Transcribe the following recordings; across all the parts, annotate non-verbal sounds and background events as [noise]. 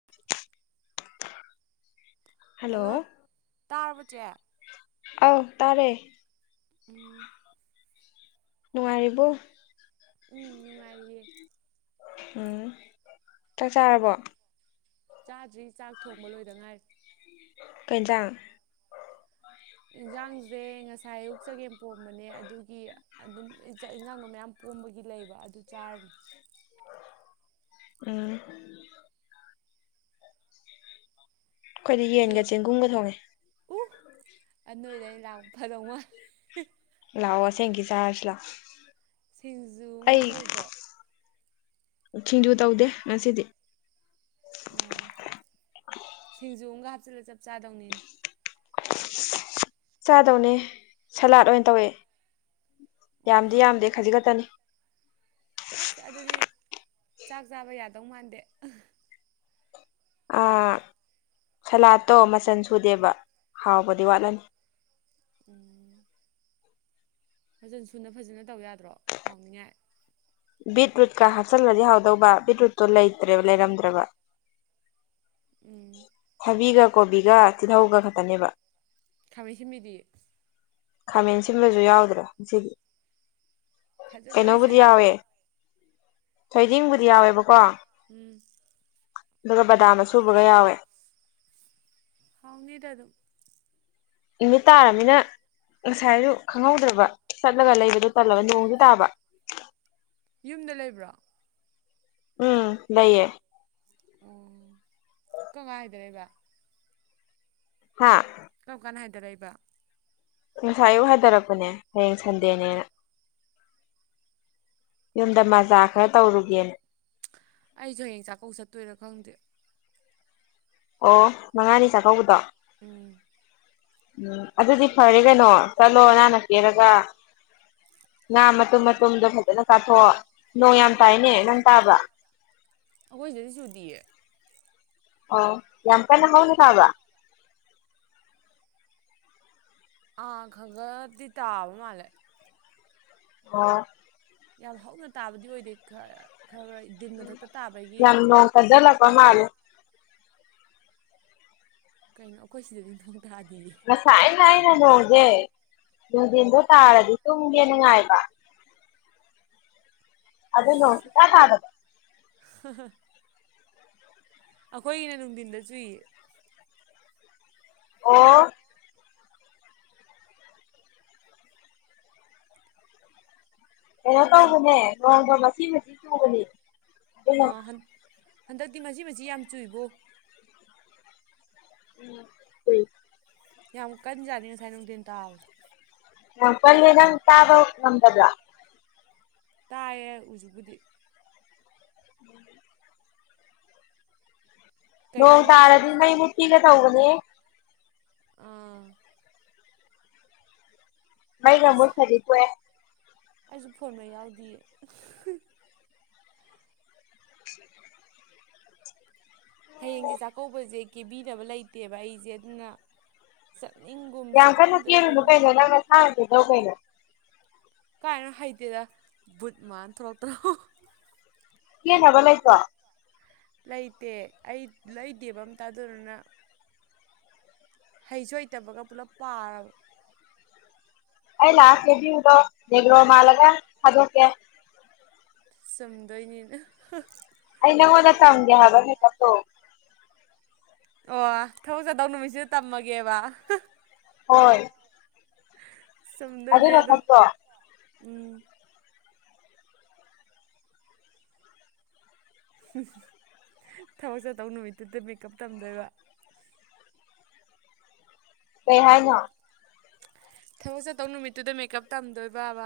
[unintelligible] hello ꯇꯥꯔꯕꯆꯦ ꯑꯥꯎ ꯇꯥꯔꯦ ꯎꯝ ꯅꯨꯡꯉꯔꯤꯕꯣ ꯎꯝ ꯅꯨꯡꯉꯥꯏꯔꯤꯌꯦ ꯎꯝ ꯆꯥꯛ ꯆꯥꯔꯕꯣ ꯆꯥꯗ꯭ꯔꯤ ꯆꯥꯛ ꯊꯣꯡꯕ ꯂꯣꯏꯗ ꯉꯥꯏꯔ ꯀꯦꯟꯁꯥꯡ ꯏꯟꯁꯥꯡꯁꯦ ꯉꯁꯥꯏ ꯑꯌꯨꯛ ꯆꯒꯦꯝ ꯄꯣꯝꯕꯅꯦ ꯑꯗꯨꯒꯤ ꯑꯗꯨꯝ ꯆꯥꯛ ꯏꯟꯖꯥꯡꯗꯣ ꯃꯌꯥꯝ ꯄꯣꯝꯕꯒꯤ ꯂꯩꯕ ꯑꯗꯨ ꯆꯥꯔꯅꯤ ꯎ ꯑꯩꯈꯣꯏꯗꯤ ꯆꯦ ꯌꯦꯟꯒ ꯆꯦꯡꯒꯨꯝꯒ ꯊꯣꯡꯉꯦ ꯎ ꯅ ꯅꯣꯏꯗꯩ ꯂꯥꯛ ꯐꯗꯧꯉ ꯂꯥꯛꯑꯣ ꯑꯁꯦꯡꯒꯤ ꯆꯥꯔꯖ ꯂꯥꯛꯑꯣ ꯁꯤꯡꯖꯨꯒ ꯑꯩ ꯇꯧꯕ꯭ꯔꯣ ꯁꯤꯡꯖꯨ ꯇꯧꯗꯦ ꯉꯁꯤꯗꯤ ꯑꯣ ꯁꯤꯡꯖꯨꯒ ꯍꯥꯞꯆꯤꯜꯂ ꯆꯞ ꯆꯥꯗꯧꯅꯤꯅꯦ ꯆꯥꯗꯧꯅꯦ ꯁꯂꯥꯗ ꯑꯣꯏꯅ ꯇꯧꯋꯦ ꯌꯥꯝꯗꯤ ꯑꯣ ꯌꯥꯝꯗꯦ ꯈꯖꯤꯛ ꯈꯛꯇꯅꯤ ꯑꯁ ꯑꯗꯨꯗꯤ ꯆꯥꯛ ꯆꯥꯕ ꯌꯥꯗꯧ ꯃꯥꯟꯗꯦ ꯁꯂꯥꯠꯇꯣ ꯃꯆꯟ ꯁꯨꯗꯦꯕ ꯍꯥꯎꯕꯗꯤ ꯋꯥꯠꯂꯅꯤ ꯎꯝ ꯐꯖꯅ ꯁꯨꯅ ꯐꯖꯅ ꯇꯧ ꯌꯥꯗ꯭ꯔꯣ ꯍꯥꯎꯅꯤꯡꯉꯥꯏ ꯕꯤꯠꯔꯨꯠꯀ ꯍꯥꯞꯆꯜꯂꯗꯤ ꯍꯥꯎꯗꯧꯕ ꯕꯤꯠꯔꯨꯠꯇꯣ ꯂꯩꯇ꯭ꯔꯦꯕ ꯂꯩꯔꯝꯗ꯭ꯔꯕ ꯎꯝ ꯊꯕꯤꯒ ꯀꯣꯕꯤꯒ ꯇꯤꯜꯍꯧꯒ ꯈꯛꯇꯅꯦꯕ ꯊꯥꯃꯩꯁꯤꯃꯤꯗꯤ ꯈꯥꯃꯦꯟ ꯁꯤꯟꯕꯁꯨ ꯌꯥꯎꯗ꯭ꯔꯦ ꯉꯁꯤꯗꯤ ꯐꯖꯗꯧꯔꯤ ꯀꯩꯅꯣꯕꯨꯗꯤ ꯌꯥꯎꯋꯦ ꯁꯂꯥꯛꯇꯣ ꯊꯣꯏꯗꯤꯡꯕꯨꯗꯤ ꯌꯥꯎꯋꯦꯕꯀꯣ ꯎꯝ ꯑꯗꯨꯒ ꯕꯗꯥꯝꯅ ꯁꯨꯕꯒ ꯌꯥꯎꯋꯦ ꯍꯥꯎꯅꯤꯗ ꯑꯗꯨꯝ ꯅꯨꯃꯤꯠ ꯇꯥꯔꯕꯅꯤꯅ ꯉꯁꯥꯏꯁꯨ ꯈꯪꯍꯧꯗ꯭ꯔꯕ ꯆꯠꯂꯒ ꯂꯩꯕꯗꯣ ꯇꯜꯂꯕ ꯅꯣꯡꯗꯤ ꯇꯥꯕ ꯌꯨꯝꯗ ꯂꯩꯕ꯭ꯔꯣ ꯎꯝ ꯂꯩꯌꯦ ꯑꯣ ꯀꯝ ꯀꯥꯟ ꯍꯥꯏꯗꯔꯛꯏꯕ ꯍꯥꯥ ꯀꯔꯝ ꯀꯥꯟ ꯍꯥꯏꯗꯔꯛꯏꯕ ꯉꯁꯥꯏ ꯑꯌꯨꯛ ꯍꯥꯏꯊꯔꯛꯄꯅꯦ ꯍꯌꯦꯡ ꯁꯟꯗꯦꯅꯦꯅ ꯌꯨꯝꯗ ꯃꯖꯥ ꯈꯔ ꯇꯧꯔꯨꯒꯦꯅ ꯑꯩꯁꯨ ꯍꯌꯦꯡ ꯆꯥꯛꯀꯧ ꯆꯠꯇꯣꯏꯔꯥ ꯈꯪꯗꯦ ꯑꯣ ꯃꯉꯥꯅꯤ ꯆꯥꯛꯀꯧꯕꯗꯣ ꯎꯝ ꯎꯝ ꯑꯗꯨꯗꯤ ꯐꯔꯦ ꯀꯩꯅꯣ ꯆꯠꯂꯣ ꯅꯥꯟꯅ ꯀꯦꯔꯒ ꯉꯥ ꯃꯇꯨꯝ ꯃꯇꯨꯝꯗꯣ ꯐꯖꯅ ꯆꯥꯊꯣꯛꯑꯣ ꯅꯣꯡ ꯌꯥꯝ ꯇꯥꯏꯅꯦ ꯅꯪ ꯇꯥꯕ꯭ꯔ ꯑꯩꯈꯣꯏ ꯁꯤꯗꯗꯤ ꯆꯨꯗꯤꯌꯦ ꯑꯣ ꯌꯥꯝ ꯀꯟꯅ ꯍꯧꯅ ꯇꯥꯕ꯭ꯔ ꯑꯥ ꯈꯒꯗꯤ ꯇꯥꯥꯕ ꯃꯥꯜꯂꯦ ꯑꯣ ꯌꯥꯝ ꯍꯧꯅ ꯇꯥꯕꯗꯤ ꯑꯣꯏꯗꯦ ꯈ ꯈꯔ ꯈꯔ ꯗꯤꯟ ꯃꯊꯛꯇ ꯇꯥꯕꯒꯤ ꯌꯥꯝ ꯅꯣꯡ ꯀꯟꯖꯜꯂꯛꯄ ꯃꯥꯜꯂꯤ ꯀꯩꯅꯣ ꯑꯩꯈꯣꯏ ꯁꯤꯗꯗꯤ ꯅꯣꯡ ꯇꯥꯗꯤꯌꯦ ꯉꯁꯥꯏ ꯑꯩꯅ ꯅꯣꯡꯁꯦ ꯅꯨꯡꯗꯤꯟꯗꯣ ꯇꯥꯔꯗꯤ ꯇꯨꯝꯒꯦꯅ ꯉꯥꯏꯕ ꯑꯗꯨ ꯅꯣꯡ ꯁꯨꯡꯇꯥ ꯇꯥꯗꯕ ꯍ ꯍ ꯑꯩꯈꯣꯏꯒꯤꯅ ꯅꯨꯡꯊꯤꯟꯗ ꯆꯨꯏꯌꯦ ꯑꯣ ꯀꯩꯅꯣ ꯇꯧꯕꯅꯦ ꯅꯣꯡꯗꯣ ꯃꯆꯤ ꯃꯆꯤ ꯆꯨꯕꯅꯤ ꯍꯟꯗꯛꯇꯤ ꯃꯆꯤ ꯃꯆꯤ ꯌꯥꯝ ꯆꯨꯏꯕꯣ ꯎꯝ ꯌꯥꯝ ꯀꯟꯖꯥꯅꯤ ꯉꯁꯥꯏ ꯅꯨꯡꯊꯤꯟ ꯇꯥꯕꯗꯣ ꯌꯥꯝ ꯀꯜꯂꯤ ꯅꯪ ꯇꯥꯕ ꯉꯝꯗꯕ꯭ꯔ ꯇꯥꯏꯌꯦ ꯍꯧꯖꯤꯛꯄꯨꯗꯤ ꯅꯣꯡ ꯀꯩꯅꯣꯝꯃ ꯇꯥꯔꯗꯤ ꯃꯩ ꯃꯨꯠꯄꯤꯒ ꯇꯧꯕꯅꯦ ꯑꯥ ꯃꯩꯒ ꯃꯨꯠꯈ꯭ꯔꯗꯤ ꯇꯣꯛꯑꯦ ꯑꯩꯁꯨ ꯐꯣꯟ ꯃꯩ ꯌꯥꯎꯗꯤꯌꯦ ꯍꯌꯦꯡꯁꯦ ꯆꯥꯛꯀꯧꯕꯁꯦ ꯀꯦꯕꯤꯅꯕ ꯂꯩꯇꯦꯕ ꯑꯩꯁꯦ ꯑꯗꯨꯅ ꯆꯠꯅꯤꯡꯒꯨꯝ ꯌꯥꯝ ꯀꯟꯅ ꯀꯦꯔꯨꯅꯨ ꯆꯠꯅꯤꯡꯗꯒꯨꯝ ꯀꯩꯅꯣ ꯅꯪ ꯅꯁꯥꯅ ꯀꯦꯖꯧ ꯀꯩꯅꯣ ꯀꯥꯏꯅꯣ ꯍꯩꯇꯦꯗ ꯕꯨꯠ ꯃꯥꯜꯂ ꯊꯣꯂꯛꯇꯅ ꯀꯦꯅꯕ ꯂꯩꯇ꯭ꯔꯣ ꯂꯩꯇꯦ ꯑꯩ ꯂꯩꯗꯦꯕ ꯑꯝꯇ ꯑꯗꯨꯗꯨꯅ ꯍꯩꯁꯨ ꯍꯩꯇꯕꯒ ꯄꯨꯂꯞ ꯄꯥꯔꯕ ꯑꯩ ꯂꯥꯛꯑ ꯀꯦꯕꯤꯌꯨꯔꯣ ꯅꯦꯒ꯭ꯔꯣ ꯃꯥꯜꯂꯒ ꯊꯗꯣꯛ ꯀꯦ ꯆꯨꯝꯗꯣꯏꯅꯤꯅ ꯑꯩ ꯅꯪꯉꯣꯟꯗ ꯇꯝꯒꯦ ꯍꯥꯢꯕ ꯃꯦꯀꯞꯇꯣ ꯑꯣ ꯊꯕꯛ ꯆꯥꯗꯧ ꯅꯨꯃꯤꯠꯁꯤꯗ ꯇꯝꯃꯒꯦꯕ ꯍꯣꯏ ꯑꯗꯨꯅ ꯁꯗꯣꯏꯅꯤꯗꯣ ꯐꯠꯇ꯭ꯔꯣ ꯎꯝ ꯊꯕꯛ ꯆꯠꯇꯧ ꯅꯨꯃꯤꯠꯇꯨꯗ ꯃꯦꯀꯀꯞ ꯇꯝꯗꯣꯏꯕ ꯀ ꯍꯥꯏꯅ ꯊꯕꯛ ꯆꯠꯇꯧ ꯅꯨꯃꯤꯠꯇꯨꯗ ꯃꯦꯀꯞ ꯇꯝꯗꯣꯏꯕꯕ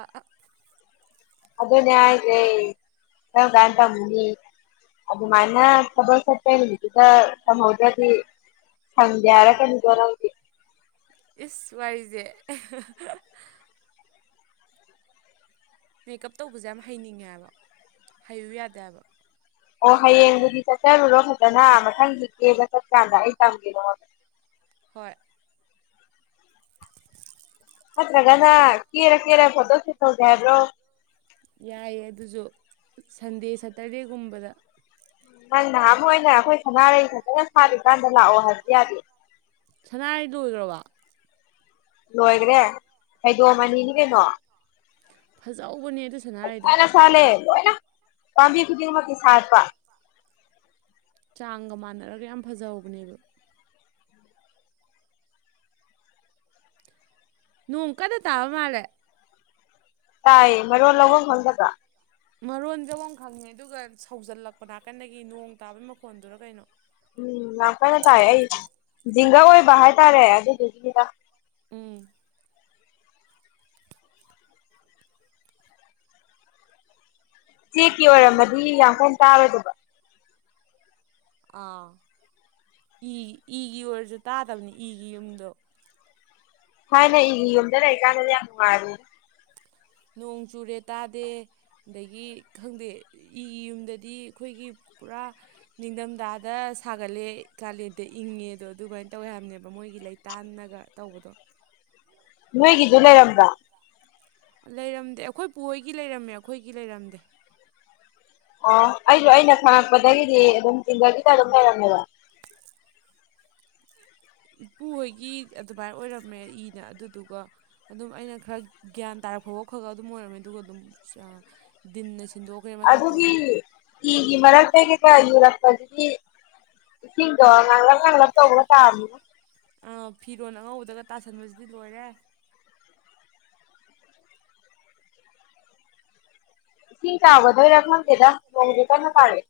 ꯑꯗꯨꯗ ꯅꯦ ꯍꯥꯏꯦ ꯅ ꯀꯥꯟꯇ ꯃꯅꯤ ꯑꯗ ꯃꯥꯥꯏꯅꯁ ꯄ ꯊꯗ ꯁꯪꯗꯦ ꯑꯔ ꯀꯟ ꯕꯔꯥꯎꯦ ꯏꯁ ꯋꯥꯏꯁꯦ ꯃꯦꯀꯞ ꯇꯧꯕꯁꯦ ꯌꯥꯝ ꯍꯩꯅꯤꯡꯉꯦꯕ ꯍꯩꯌꯨ ꯌꯥꯗꯦꯕ ꯑꯣ ꯍꯌꯦꯡꯗꯨꯗꯤ ꯆꯠꯆꯔꯨꯔꯣ ꯐꯖꯅ ꯃꯊꯪ ꯍꯤꯛꯀꯦꯕ ꯆꯠꯀꯥꯟꯗ ꯑꯩ ꯇꯝꯒꯦꯅꯣ ꯍꯣꯏ ꯍꯠꯇ꯭ꯔꯒꯅꯥ ꯀꯦꯔ ꯀꯦꯔ ꯐꯣꯇꯣ ꯁꯠꯒꯦ ꯍꯥꯏꯕ꯭ꯔꯣ ꯌꯥꯏꯌꯦ ꯑꯗꯨꯁꯨ ꯁꯟꯗꯦ ꯁꯇꯔꯗꯦꯒꯨꯝꯕꯗ ꯅꯪ ꯅꯍꯥ ꯑꯃ ꯑꯣꯏꯅ ꯑꯩꯈꯣꯏ ꯁꯅꯥꯔꯩ ꯐꯖꯅ ꯁꯥꯔꯤꯀꯥꯟꯗ ꯂꯥꯛꯑꯣ ꯍꯥꯏꯕꯗꯤ ꯌꯥꯗꯦ ꯁꯅꯥ ꯂꯣꯏꯈ꯭ꯔꯕ ꯂꯣꯏꯈ꯭ꯔꯦ ꯈꯩꯗꯣꯛꯑꯝ ꯑꯅꯤꯅꯤ ꯀꯩꯅꯣ ꯐꯖꯍꯧꯕꯅꯦ ꯑꯗꯨ ꯁꯅꯥꯔꯩꯗꯣ ꯐꯖꯅ ꯁꯥꯠꯂꯦ ꯂꯣꯏꯅ ꯄꯥꯝꯕꯤ ꯈꯨꯗꯤꯡꯃꯛꯀꯤ ꯁꯥꯠꯄ ꯆꯥꯡꯒ ꯃꯥꯟꯅꯔꯒ ꯌꯥꯝ ꯐꯖꯍꯧꯕꯅꯦꯕ ꯅꯣꯡ ꯀꯟꯅ ꯇꯥꯕ ꯃꯥꯜꯂꯦ ꯇꯥꯏꯌꯦ ꯃꯔꯣꯟ ꯂꯧꯕ ꯈꯪꯗꯕ ꯃꯔꯣꯟꯁꯦ ꯑꯃꯨ ꯈꯪꯉꯦ ꯑꯗꯨꯒ ꯁꯧꯖꯜꯂꯛꯄ ꯅꯥꯀꯟꯗꯒꯤ ꯅꯣꯡ ꯇꯥꯕꯩ ꯃꯈꯣꯟꯗꯨꯔ ꯀꯩꯅꯣ ꯎꯝ ꯌꯥꯝ ꯀꯟꯅ ꯇꯥꯏ ꯑꯩ ꯖꯤꯡꯒꯥ ꯑꯣꯏꯕ ꯍꯥꯏꯇꯥꯔꯦ ꯑꯗꯨꯗꯨꯒꯤꯅꯤꯗ ꯎꯝ ꯆꯦꯛꯀꯤ ꯑꯣꯏꯔꯝꯃꯗꯤ ꯌꯥꯡꯈꯩ ꯇꯥꯔꯣꯏꯗꯕ ꯑꯥ ꯏꯒꯤ ꯏꯒꯤ ꯑꯣꯏꯔꯁꯨ ꯇꯥꯗꯕꯅꯤ ꯏꯒꯤ ꯌꯨꯝꯗꯣ ꯍꯥꯏꯅꯦ ꯏꯒꯤ ꯌꯨꯝꯗ ꯂꯩꯔꯤ ꯀꯥꯟꯗꯗꯤ ꯌꯥꯝ ꯅꯨꯡꯉꯥꯏꯔꯦ ꯅꯣꯡ ꯆꯨꯔꯦ ꯇꯥꯗꯦ ꯑꯗꯒꯤ ꯈꯪꯗꯦ ꯏꯒꯤ ꯌꯨꯝꯗꯗꯤ ꯑꯩꯈꯣꯏꯒꯤ ꯄꯨꯔꯥ ꯅꯤꯡꯊꯝꯊꯥꯗ ꯁꯥꯒꯠꯂꯦ ꯀꯥꯂꯦꯟꯗ ꯏꯪꯉꯦꯗꯣ ꯑꯗꯨꯃꯥꯏꯅ ꯇꯧꯋꯦ ꯍꯥꯏꯕꯅꯦꯕ ꯃꯣꯏꯒꯤ ꯂꯩ ꯇꯥꯟꯅꯒ ꯇꯧꯕꯗꯣ ꯅꯣꯏꯒꯤꯗꯨ ꯂꯩꯔꯝꯕ꯭ꯔꯥ ꯂꯩꯔꯝꯗꯦ ꯑꯩꯈꯣꯏꯄꯨ ꯍꯣꯏꯒꯤ ꯂꯩꯔꯝꯃꯦ ꯑꯩꯈꯣꯏꯒꯤ ꯂꯩꯔꯝꯗꯦ ꯑꯣ ꯑꯩꯁꯨ ꯑꯩꯅ ꯈꯪꯉꯛꯄꯗꯒꯤꯗꯤ ꯑꯗꯨꯝ ꯇꯤꯟꯗꯒꯤꯇ ꯑꯗꯨꯝ ꯂꯩꯔꯝꯃꯦꯕ ꯏꯄꯨ ꯍꯣꯏꯒꯤ ꯑꯗꯨꯃꯥꯏꯅ ꯑꯣꯏꯔꯝꯃꯦ ꯏꯅ ꯑꯗꯨꯗꯨꯒ ꯑꯗꯨꯝ ꯑꯩꯅ ꯈꯔ ꯒ꯭ꯌꯥꯟ ꯇꯥꯔꯛꯐꯥꯎꯕ ꯈꯔꯒ ꯑꯗꯨꯝ ꯑꯣꯏꯔꯝꯃꯦ ꯑꯗꯨꯒ ꯑꯗꯨꯝ ꯗꯤꯟꯅ ꯁꯤꯟꯗꯣꯛꯈ꯭ꯔꯦ ꯃꯊꯛꯇꯣ ꯑꯗꯨꯒꯤ ꯑꯗꯣ ꯏ-ꯒꯤ ꯃꯔꯛꯇ ꯀꯩꯀꯥ ꯌꯨꯔꯛꯄꯁꯤꯗꯤ ꯏꯁꯤꯡꯗꯣ ꯉꯥꯡꯂꯞ ꯉꯥꯡꯂꯞ ꯇꯧꯕꯒ ꯇꯥꯕꯅꯤ ꯑꯥ ꯐꯤꯔꯣꯜ ꯑꯉꯧꯕꯗꯒ ꯇꯥꯁꯟꯕꯁꯤꯗꯤ ꯂꯣꯏꯔꯦ ꯏꯁꯤꯡ ꯆꯥꯎꯒꯗꯣꯏꯔꯥ ꯈꯈꯪꯗꯦꯗ ꯅꯣꯡꯁꯦ ꯀꯟꯅ ꯇꯥꯔꯛꯑꯦ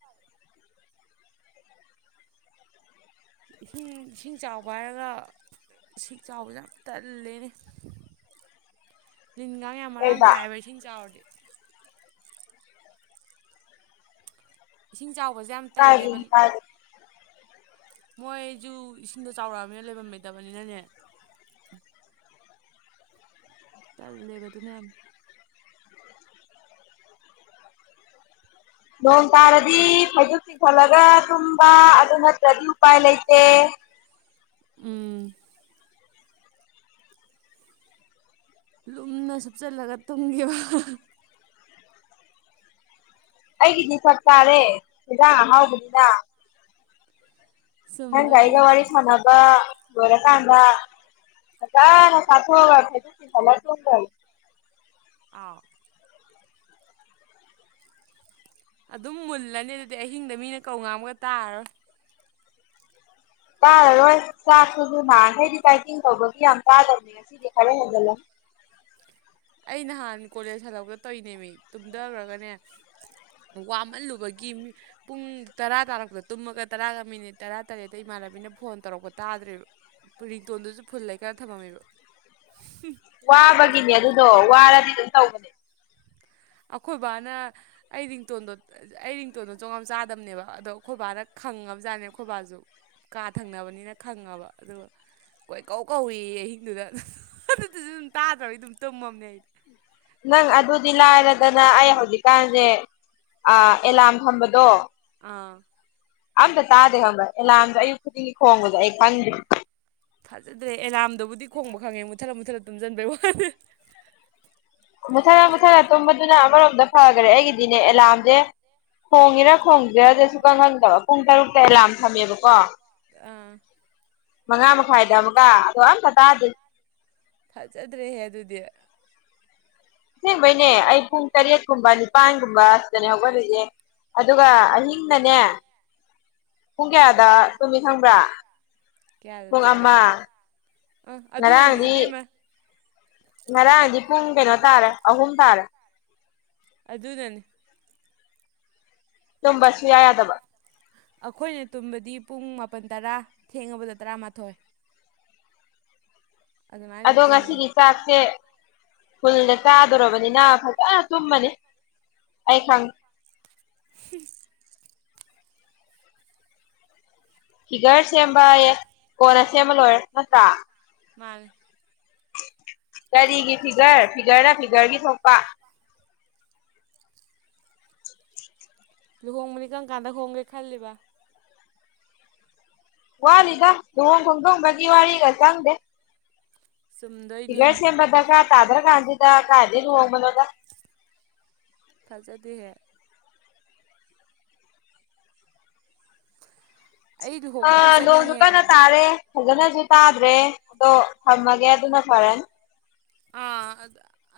ꯏꯁꯤꯡ ꯏꯁꯤꯡ ꯆꯥꯎꯕ ꯍꯥꯏꯔꯒ ꯏꯁꯤꯡ ꯆꯥꯎꯕꯁꯦ ꯌꯥꯝ ꯇꯜꯂꯦꯅꯦ ꯂꯤꯟꯀꯥꯡ ꯌꯥꯝ ꯃꯔꯥꯡ ꯀꯩꯕ ꯀꯥꯏꯕ ꯏꯁꯤꯡ ꯆꯥꯎꯔꯗꯤ ꯏꯁꯤꯡ ꯆꯥꯎꯕꯁꯦ ꯌꯥꯝ ꯇꯜꯂꯦꯕ ꯀꯥꯏꯗꯩꯅꯣ ꯀꯥꯏꯗꯩ ꯃꯣꯏꯁꯨ ꯏꯁꯤꯡꯗꯣ ꯆꯥꯎꯔꯛꯑꯕꯅꯤꯅ ꯂꯩꯐꯝꯝ ꯂꯩꯇꯕꯅꯤꯅꯅꯦ ꯇꯜꯜꯂꯦꯕ ꯑꯗꯨꯅ ꯌꯥꯝ ꯅꯣꯡ ꯇꯥꯔꯗꯤ ꯐꯩꯖꯨꯞ ꯆꯤꯡꯈꯠꯂꯒ ꯇꯨꯝꯕ ꯑꯗꯨ ꯅꯠꯇ꯭ꯔꯗꯤ ꯎꯄꯥꯏ ꯂꯩꯇꯦ ꯎꯝ ꯂꯨꯝꯅ ꯁꯨꯞꯆꯜꯂꯒ ꯇꯨꯝꯈꯤꯕ ꯑꯩꯒꯤꯗꯤ ꯆꯞꯆꯥꯔꯦ ꯍꯤꯟꯖꯥꯡ ꯑꯍꯥꯎꯕꯅꯤꯅ ꯅꯪꯒꯟ ꯑꯩꯒ ꯆꯨꯝꯗꯣꯏꯅꯤꯅꯦ ꯋꯥꯔꯤ ꯁꯅꯕ ꯂꯣꯏꯔꯀꯥꯟꯗ ꯐꯖꯅ ꯆꯥꯊꯣꯛꯑꯒ ꯐꯩꯖꯨꯞ ꯆꯤꯡꯈꯠꯂꯥ ꯇꯨꯝꯒꯔꯒꯦ ꯑꯥꯎ ꯑꯗꯨꯝ ꯃꯨꯜꯂꯅꯤ ꯑꯗꯨꯗꯤ ꯑꯍꯤꯡꯗ ꯃꯤꯅ ꯀꯧ ꯉꯥꯡꯕꯒ ꯇꯥꯔꯣꯏ ꯇꯥꯔꯔꯣꯏ ꯆꯥꯛꯇꯨꯁꯨ ꯅꯍꯥꯟꯈꯩꯗꯤ ꯗꯥꯏꯇꯤꯡ ꯇꯧꯕꯒꯤ ꯌꯥꯝ ꯆꯥꯗꯕꯅꯦ ꯉꯁꯤꯗꯤ ꯈꯔ ꯍꯦꯟꯖꯜꯂꯅꯤ ꯑꯩ ꯅꯍꯥꯟ ꯀꯣꯂꯦꯖ ꯍꯜꯂꯛꯄꯗ ꯇꯧꯔꯤꯅꯦꯃꯤ ꯇꯨꯝꯊꯈꯔꯒꯅꯦ ꯋꯥꯃꯜꯂꯨꯕꯒꯤ ꯃꯤ ꯄꯨꯡ ꯇꯔꯥ ꯇꯥꯔꯛꯄꯇ ꯇꯨꯝꯃꯒ ꯇꯔꯥꯒ ꯃꯤꯅꯤꯠ ꯇꯔꯥ ꯇꯔꯦꯠꯇ ꯏꯃꯥꯟꯅꯕꯤꯅ ꯐꯣꯟ ꯇꯧꯔꯛꯄ ꯇꯥꯗ꯭ꯔꯤꯕ ꯔꯤꯡꯇꯣꯟꯗꯨꯁꯨ ꯐꯨꯜ ꯂꯩꯈꯥꯠ ꯊꯝꯃꯝꯃꯤꯕ ꯋꯥꯕꯒꯤꯅꯦ ꯑꯗꯨꯗꯣ ꯋꯥꯔꯗꯤ ꯑꯗꯨꯝ ꯇꯧꯕꯅꯦ ꯑꯩꯈꯣꯏ ꯕꯥꯅ ꯑꯩ ꯔꯤꯡꯇꯣꯟꯗꯣ ꯑꯩ ꯔꯤꯡꯇꯣꯟꯗꯣ ꯆꯣꯡꯂꯝ ꯆꯥꯗꯕꯅꯦꯕ ꯑꯗꯣ ꯈꯣꯏꯕꯥꯅ ꯈꯪꯉꯕꯖꯥꯠꯅꯦ ꯈꯣꯏꯕꯥꯁꯨ ꯀꯥ ꯊꯪꯅꯕꯅꯤꯅ ꯈꯪꯉꯕ ꯑꯗꯨꯒ ꯀꯣꯏ ꯀꯧ ꯀꯧꯏ ꯑꯍꯤꯡꯗꯨꯗ ꯑꯗꯨꯗꯨꯁꯨ ꯑꯗꯨꯝ ꯇꯥꯗ꯭ꯔꯕꯤ ꯑꯗꯨꯝ ꯇꯨꯝꯃꯕꯅꯤ ꯑꯩ ꯅꯪ ꯑꯗꯨꯗꯤ ꯂꯥꯏꯔꯗꯅ ꯑꯩ ꯍꯧꯖꯤꯛꯀꯥꯟꯁꯦ ꯑꯦꯂꯥꯔꯝ ꯊꯝꯕꯗꯣ ꯑꯥ ꯑꯝꯇ ꯇꯥꯗꯦ ꯈꯪꯕ ꯑꯦꯂꯥꯔꯝꯁꯨ ꯑꯌꯨꯛ ꯈꯨꯗꯤꯡꯒꯤ ꯈꯣꯡꯕꯁꯦ ꯑꯩ ꯈꯪꯗꯦꯕ ꯊꯥꯖꯗ꯭ꯔꯦ ꯑꯦꯂꯥꯔꯝꯗꯨꯕꯨꯗꯤ ꯈꯣꯡꯕ ꯈꯪꯉꯦ ꯃꯨꯊꯠꯂ ꯃꯨꯊꯠꯂ ꯇꯨꯝꯁꯤꯟꯕꯩ ꯋꯥꯅꯤ ꯃꯨꯊꯠꯂ ꯃꯨꯊꯠꯂ ꯇꯨꯝꯕꯗꯨꯅ ꯑꯃꯔꯣꯝꯗ ꯐꯈꯔꯦ ꯑꯩꯒꯤꯗꯤꯅꯦ ꯑꯦꯂꯥꯔꯝꯁꯦ ꯈꯣꯡꯉꯤꯔꯥ ꯈꯣꯡꯗꯔꯤꯔꯥ ꯑꯗꯨꯁꯨ ꯁꯨꯈꯪ ꯈꯪꯗꯕ ꯄꯨꯡ ꯇꯔꯨꯛꯇ ꯑꯦꯂꯥꯔꯝ ꯊꯝꯃꯦꯕꯀꯣ ꯑꯥ ꯃꯉꯥ ꯃꯈꯥꯏꯗ ꯑꯃꯨꯒ ꯑꯗꯣ ꯑꯝꯇ ꯇꯥꯗꯦ ꯐꯖꯗ꯭ꯔꯦꯍꯦ ꯑꯗꯨꯗꯤ ꯑꯁꯦꯡꯕꯩꯅꯦ ꯑꯩ ꯄꯨꯡ ꯇꯔꯦꯠꯀꯨꯝꯕ ꯅꯤꯄꯥꯟꯒꯨꯝꯕ ꯑꯁꯤꯗꯅꯦ ꯍꯧꯒꯠꯂꯤꯁꯦ ꯑꯗꯨꯒ ꯑꯍꯤꯡꯅꯅꯦ ꯄꯨꯡ ꯀꯌꯥꯗ ꯇꯨꯝꯃꯤ ꯈꯪꯕ꯭ꯔꯥ ꯀꯌꯥꯗ ꯄꯨꯡ ꯇꯨꯝꯒꯦ ꯑꯃ ꯑꯥ ꯑꯗꯨꯅꯅꯤ ꯉꯔꯥꯡꯗꯤ ꯏꯕꯦꯝꯃ ꯉꯔꯥꯡꯗꯤ ꯄꯨꯡ ꯀꯩꯅꯣ ꯇꯥꯔꯦ ꯑꯍꯨꯝ ꯇꯥꯔꯦ ꯑꯗꯨꯅꯅꯤ ꯇꯨꯝꯕ ꯁꯨꯡꯌꯥ ꯌꯥꯗꯕ ꯑꯩꯈꯣꯏꯅ ꯇꯨꯝꯕꯗꯤ ꯄꯨꯡ ꯃꯥꯄꯜ ꯇꯔꯥ ꯊꯦꯡꯉꯕꯗ ꯇꯔꯥꯃꯥꯊꯣꯏ ꯑꯗꯨꯃꯥꯏꯅ ꯑꯗꯨꯝ ꯑꯗꯣ ꯇꯨꯝꯃꯦ ꯉꯁꯤꯒꯤ ꯆꯥꯛꯁꯦ ꯐꯨꯜꯗ ꯆꯥꯗꯣꯔꯕꯅꯤꯅ ꯐꯖꯅ ꯇꯨꯝꯃꯅꯤ ꯑꯩ ꯈꯪ ꯍꯨꯝ ꯐꯤꯒꯔ ꯁꯦꯝꯕ ꯌꯦ ꯀꯣꯟꯅ ꯁꯦꯝꯃ ꯂꯣꯏꯔꯦ ꯅꯠꯇ꯭ꯔꯥ ꯃꯥꯟꯅꯤ ꯀꯔꯤꯒꯤ ꯐꯤꯒꯔ ꯐꯤꯒꯔꯅ ꯐꯤꯒꯔꯒꯤ ꯊꯣꯛꯄ ꯂꯨꯍꯣꯡꯕꯗꯤ ꯀꯔꯝ ꯀꯥꯟꯗ ꯍꯣꯡꯒꯦ ꯈꯜꯂꯤꯕ ꯋꯥꯠꯂꯤꯗ ꯂꯨꯍꯣꯡ ꯈꯣꯡꯗꯣꯡꯕꯒꯤ ꯋꯥꯔꯤꯒ ꯆꯪꯗꯦ ꯆꯨꯝꯗꯣꯏꯅꯤ ꯐꯤꯒꯔ ꯁꯦꯝꯕ ꯗꯔꯀꯥꯔ ꯇꯥꯗ꯭ꯔ ꯀꯥꯟꯖꯤꯗ ꯀꯥꯏꯗꯩ ꯂꯨꯍꯣꯡꯕꯅꯣꯗ ꯐꯖꯗꯦꯍꯦ ꯑꯩ ꯂꯨꯍꯣꯡꯕ ꯌꯥꯝ ꯑꯥ ꯅꯣꯡꯖꯨ ꯆꯠꯅꯤꯡꯉꯦ ꯀꯟꯅ ꯇꯥꯔꯦ ꯐꯖꯅꯖꯨ ꯇꯥꯗ꯭ꯔꯦ ꯑꯗꯣ ꯊꯝꯃꯒꯦ ꯑꯗꯨꯅ ꯐꯔꯅꯤ ꯑꯥ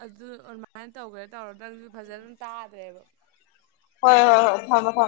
ꯑꯗꯨ ꯑꯗꯨꯃꯥꯏꯅ ꯇꯧꯒꯦ ꯇꯧꯔꯣ ꯅꯪꯁꯨ ꯐꯖꯅ ꯇꯥꯗ꯭ꯔꯦꯕ ꯍꯣꯏ ꯍꯣꯏ ꯍꯣꯏ ꯊꯝꯃꯣ ꯊꯝꯃꯣ